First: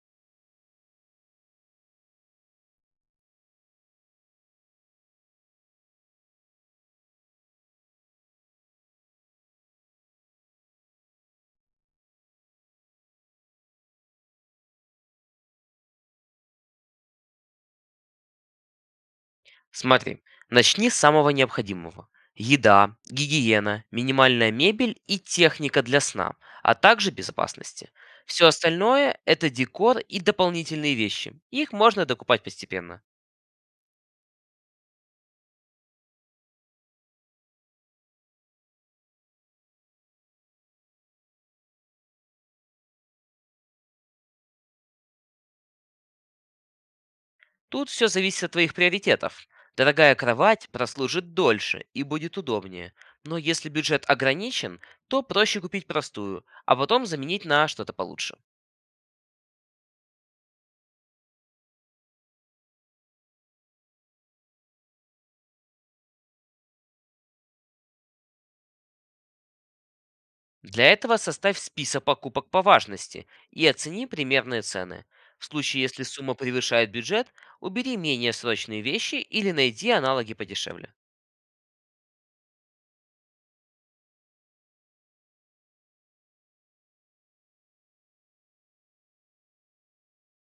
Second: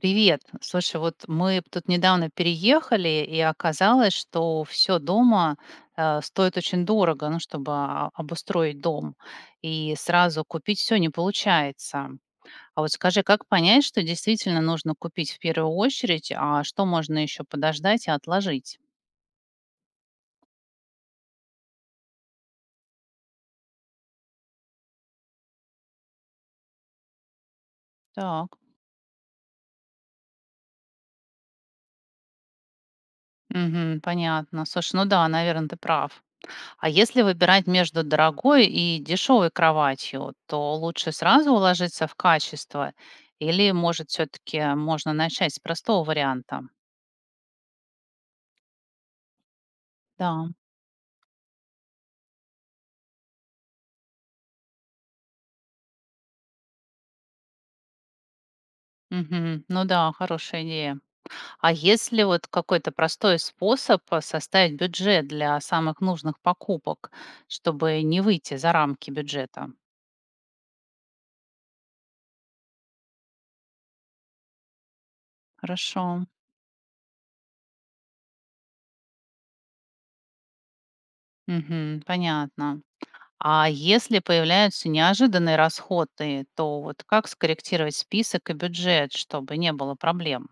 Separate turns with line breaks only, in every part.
Привет. Слушай, вот мы тут недавно переехали, и оказалось, что все дома стоит очень дорого, ну, чтобы обустроить дом. И сразу купить все не получается. А вот скажи, как понять, что действительно нужно купить в первую очередь, а что можно еще подождать и отложить?
Смотри, начни с самого необходимого. Еда, гигиена, минимальная мебель и техника для сна, а также безопасности. Все
Так,
остальное– это декор и дополнительные вещи. Их можно докупать постепенно.
мгм, понятно. Слушай, ну да, наверное, ты прав. А если выбирать между дорогой и дешевой кроватью, то лучше сразу уложиться в качество? Или, может, все-таки можно начать с простого варианта?
Тут все зависит от твоих приоритетов. Дорогая
Да.
кровать прослужит дольше и будет удобнее. Но если бюджет ограничен, то проще купить простую, а потом заменить на что-то получше.
Мгм. Ну да, хорошая идея. А если вот какой-то простой способ составить бюджет для самых нужных покупок, чтобы не выйти за рамки бюджета?
Для этого составь список покупок по важности и оцени примерные цены. В случае, если
Хорошо.
сумма превышает бюджет, убери менее срочные вещи или найди аналоги подешевле.
Мгм. Понятно. А если появляются неожиданные расходы, то вот как скорректировать список и бюджет, чтобы не было проблем?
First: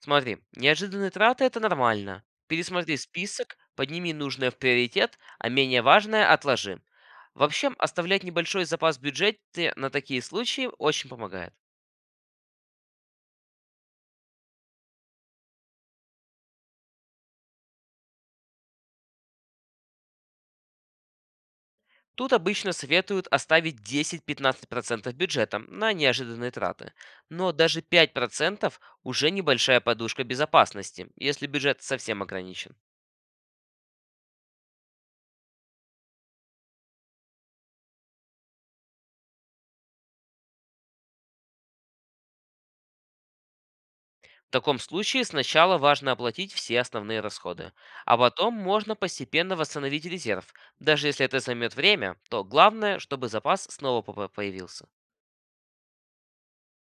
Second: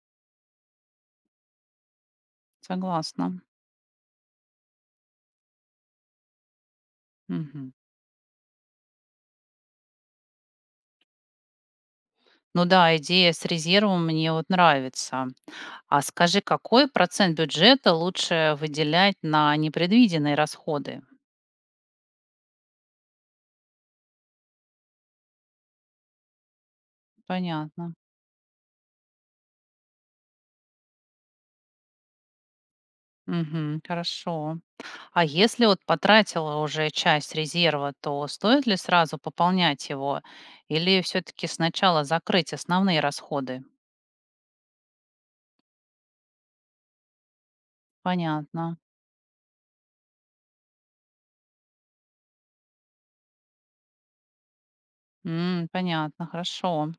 Смотри, неожиданные траты– это нормально. Пересмотри
Согласна.
список, подними нужное в приоритет, а менее важное– отложи. Вообще,
Мгм.
оставлять небольшой запас в бюджете на такие случаи очень помогает.
Ну да, идея с резервом мне вот нравится. А скажи, какой процент бюджета лучше выделять на непредвиденные расходы?
Тут обычно советуют оставить 10-15% бюджета на неожиданные траты. Но даже
Понятно.
5% уже небольшая подушка безопасности, если бюджет совсем ограничен.
Мгм. Хорошо. А если вот потратила уже часть резерва, то стоит ли сразу пополнять его или все-таки сначала закрыть основные расходы?
В таком случае сначала важно оплатить все основные расходы, а потом
Понятно.
можно постепенно восстановить резерв. Даже если это займет время, то главное, чтобы запас снова появился.
М, понятно, хорошо.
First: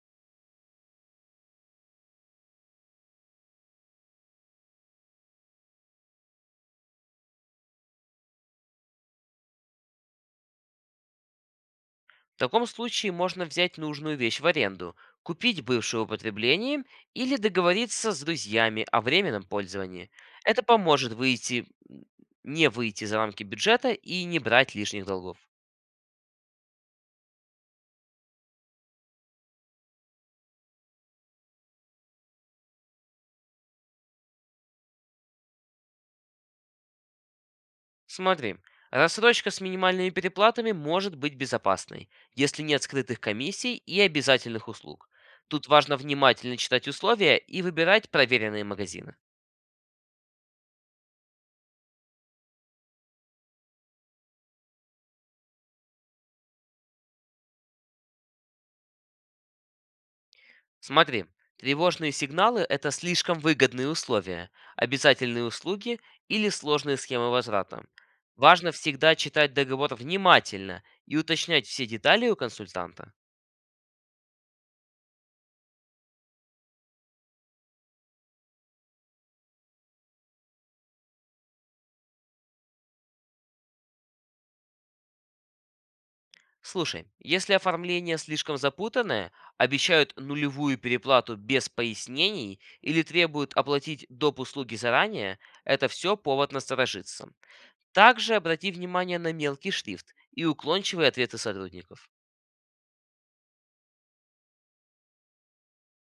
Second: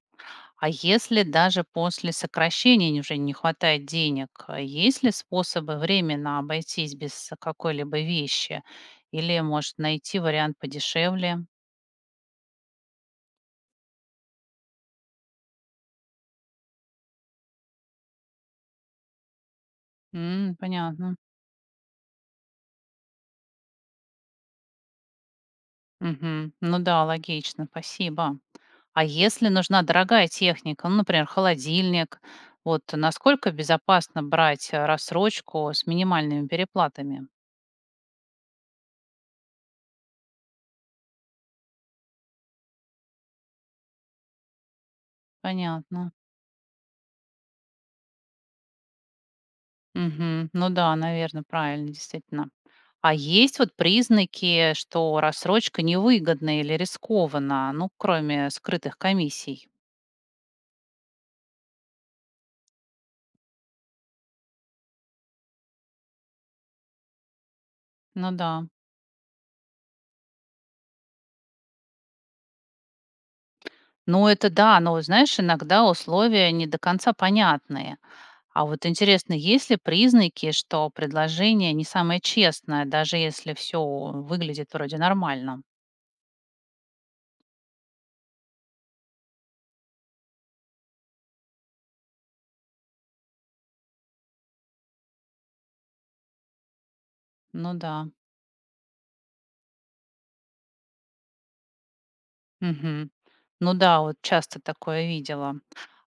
А если даже после сокращения уже не хватает денег, а есть ли способы временно обойтись без какой-либо вещи? Или, может, найти вариант подешевле?
В таком случае можно взять нужную вещь в аренду, купить бывшее употребление или договориться с друзьями о временном пользовании.
М,
Это поможет
понятно.
не выйти за рамки бюджета и не брать лишних долгов.
Мгм. Ну да, логично, спасибо. А если нужна дорогая техника, ну, например, холодильник, вот насколько безопасно брать рассрочку с минимальными переплатами?
Смотри, рассрочка с минимальными переплатами может быть безопасной, если нет скрытых комиссий и обязательных услуг. Тут важно
Понятно.
внимательно читать условия и выбирать проверенные магазины.
Мгм. Ну да, наверное, правильно, действительно. А есть вот признаки, что рассрочка невыгодна или рискована, ну, кроме скрытых комиссий?
Смотри, тревожные сигналы– это слишком выгодные условия, обязательные услуги или сложные схемы возврата.
Ну да.
Важно всегда читать договор внимательно и уточнять все детали у консультанта.
Ну это да, но знаешь, иногда условия не до конца понятные. А вот интересно, есть ли признаки, что предложение не самое честное, даже если все выглядит вроде нормально?
Слушай, если оформление слишком запутанное, обещают нулевую переплату без пояснений или требуют оплатить доп. Услуги заранее, это все повод насторожиться.
Ну да.
Также обрати внимание на мелкий шрифт и уклончивые ответы сотрудников.
Мгм. Ну да, вот часто такое видела.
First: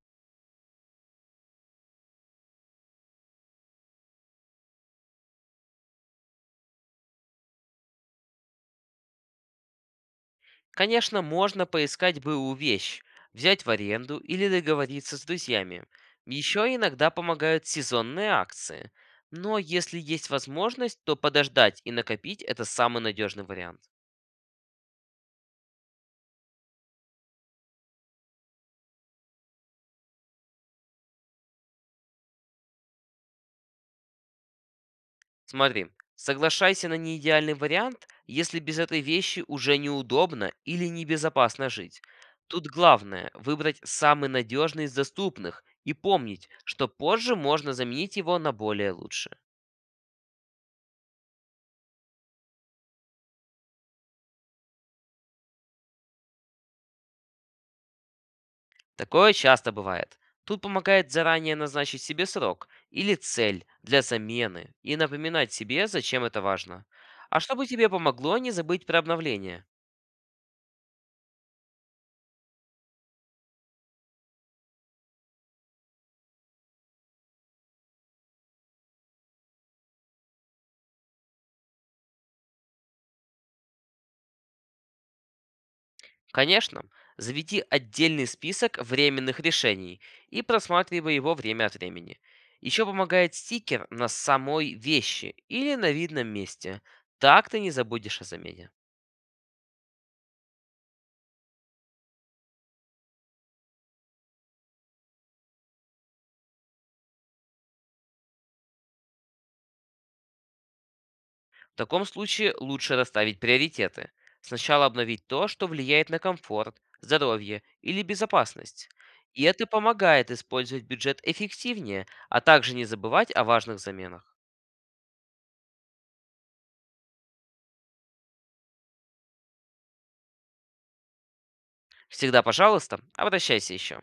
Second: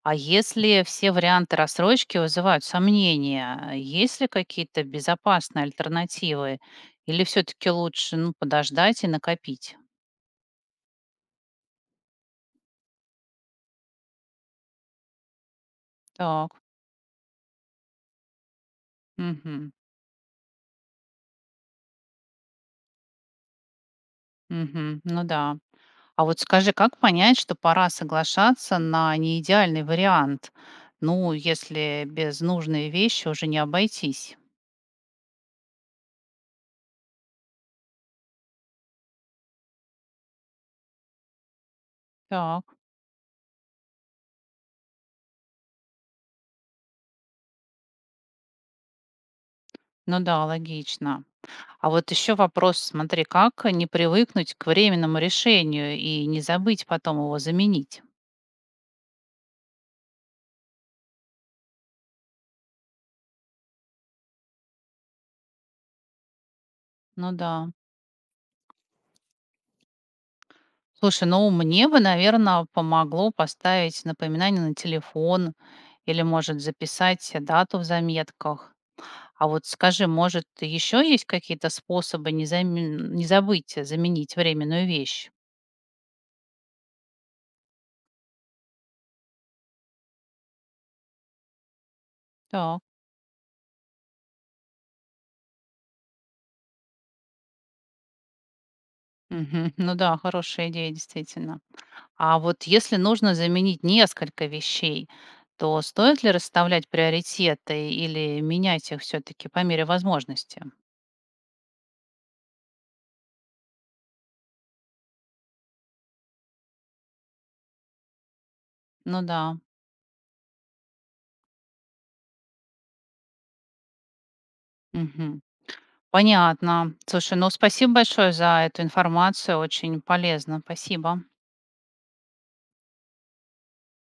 А если все варианты рассрочки вызывают сомнения, а есть ли какие-то безопасные альтернативы? Или все-таки лучше, ну, подождать и накопить?
Конечно, можно поискать былую вещь, взять в аренду или договориться с друзьями.
Так,
Еще иногда помогают сезонные акции. Но
мгм,
если есть возможность, то подождать и накопить– это самый надежный вариант.
мгм, ну да. А вот скажи, как понять, что пора соглашаться на неидеальный вариант? Ну, если без нужной вещи уже не обойтись.
Смотри, соглашайся на неидеальный вариант, если без этой вещи уже неудобно или небезопасно жить. Тут
Так,
главное– выбрать самый надежный из доступных и помнить, что позже можно заменить его на более лучшее.
ну да, логично. А вот еще вопрос, смотри, как не привыкнуть к временному решению и не забыть потом его заменить?
Такое часто бывает. Тут помогает заранее назначить себе срок или цель для замены и напоминать себе, зачем это важно.
Ну
А чтобы
да.
тебе помогло не забыть про обновление?
Слушай, ну мне бы, наверное, помогло поставить напоминание на телефон или, может, записать дату в заметках. А вот скажи, может, еще есть какие-то способы не забыть заменить временную вещь?
Конечно, заведи отдельный список временных решений и просматривай его время от времени.
Так.
Еще помогает стикер на самой вещи или на видном месте. Так ты не забудешь о замене.
Мгм. Ну да, хорошая идея, действительно. А вот если нужно заменить несколько вещей, то стоит ли расставлять приоритеты или менять их все-таки по мере возможности?
В таком случае лучше расставить приоритеты. Сначала обновить то, что влияет на комфорт, здоровье или безопасность.
Ну да.
И это помогает использовать бюджет эффективнее, а также не забывать о важных заменах.
Мгм. Понятно. Слушай, ну спасибо большое за эту информацию, очень полезно. Спасибо.
Всегда, пожалуйста, обращайся еще.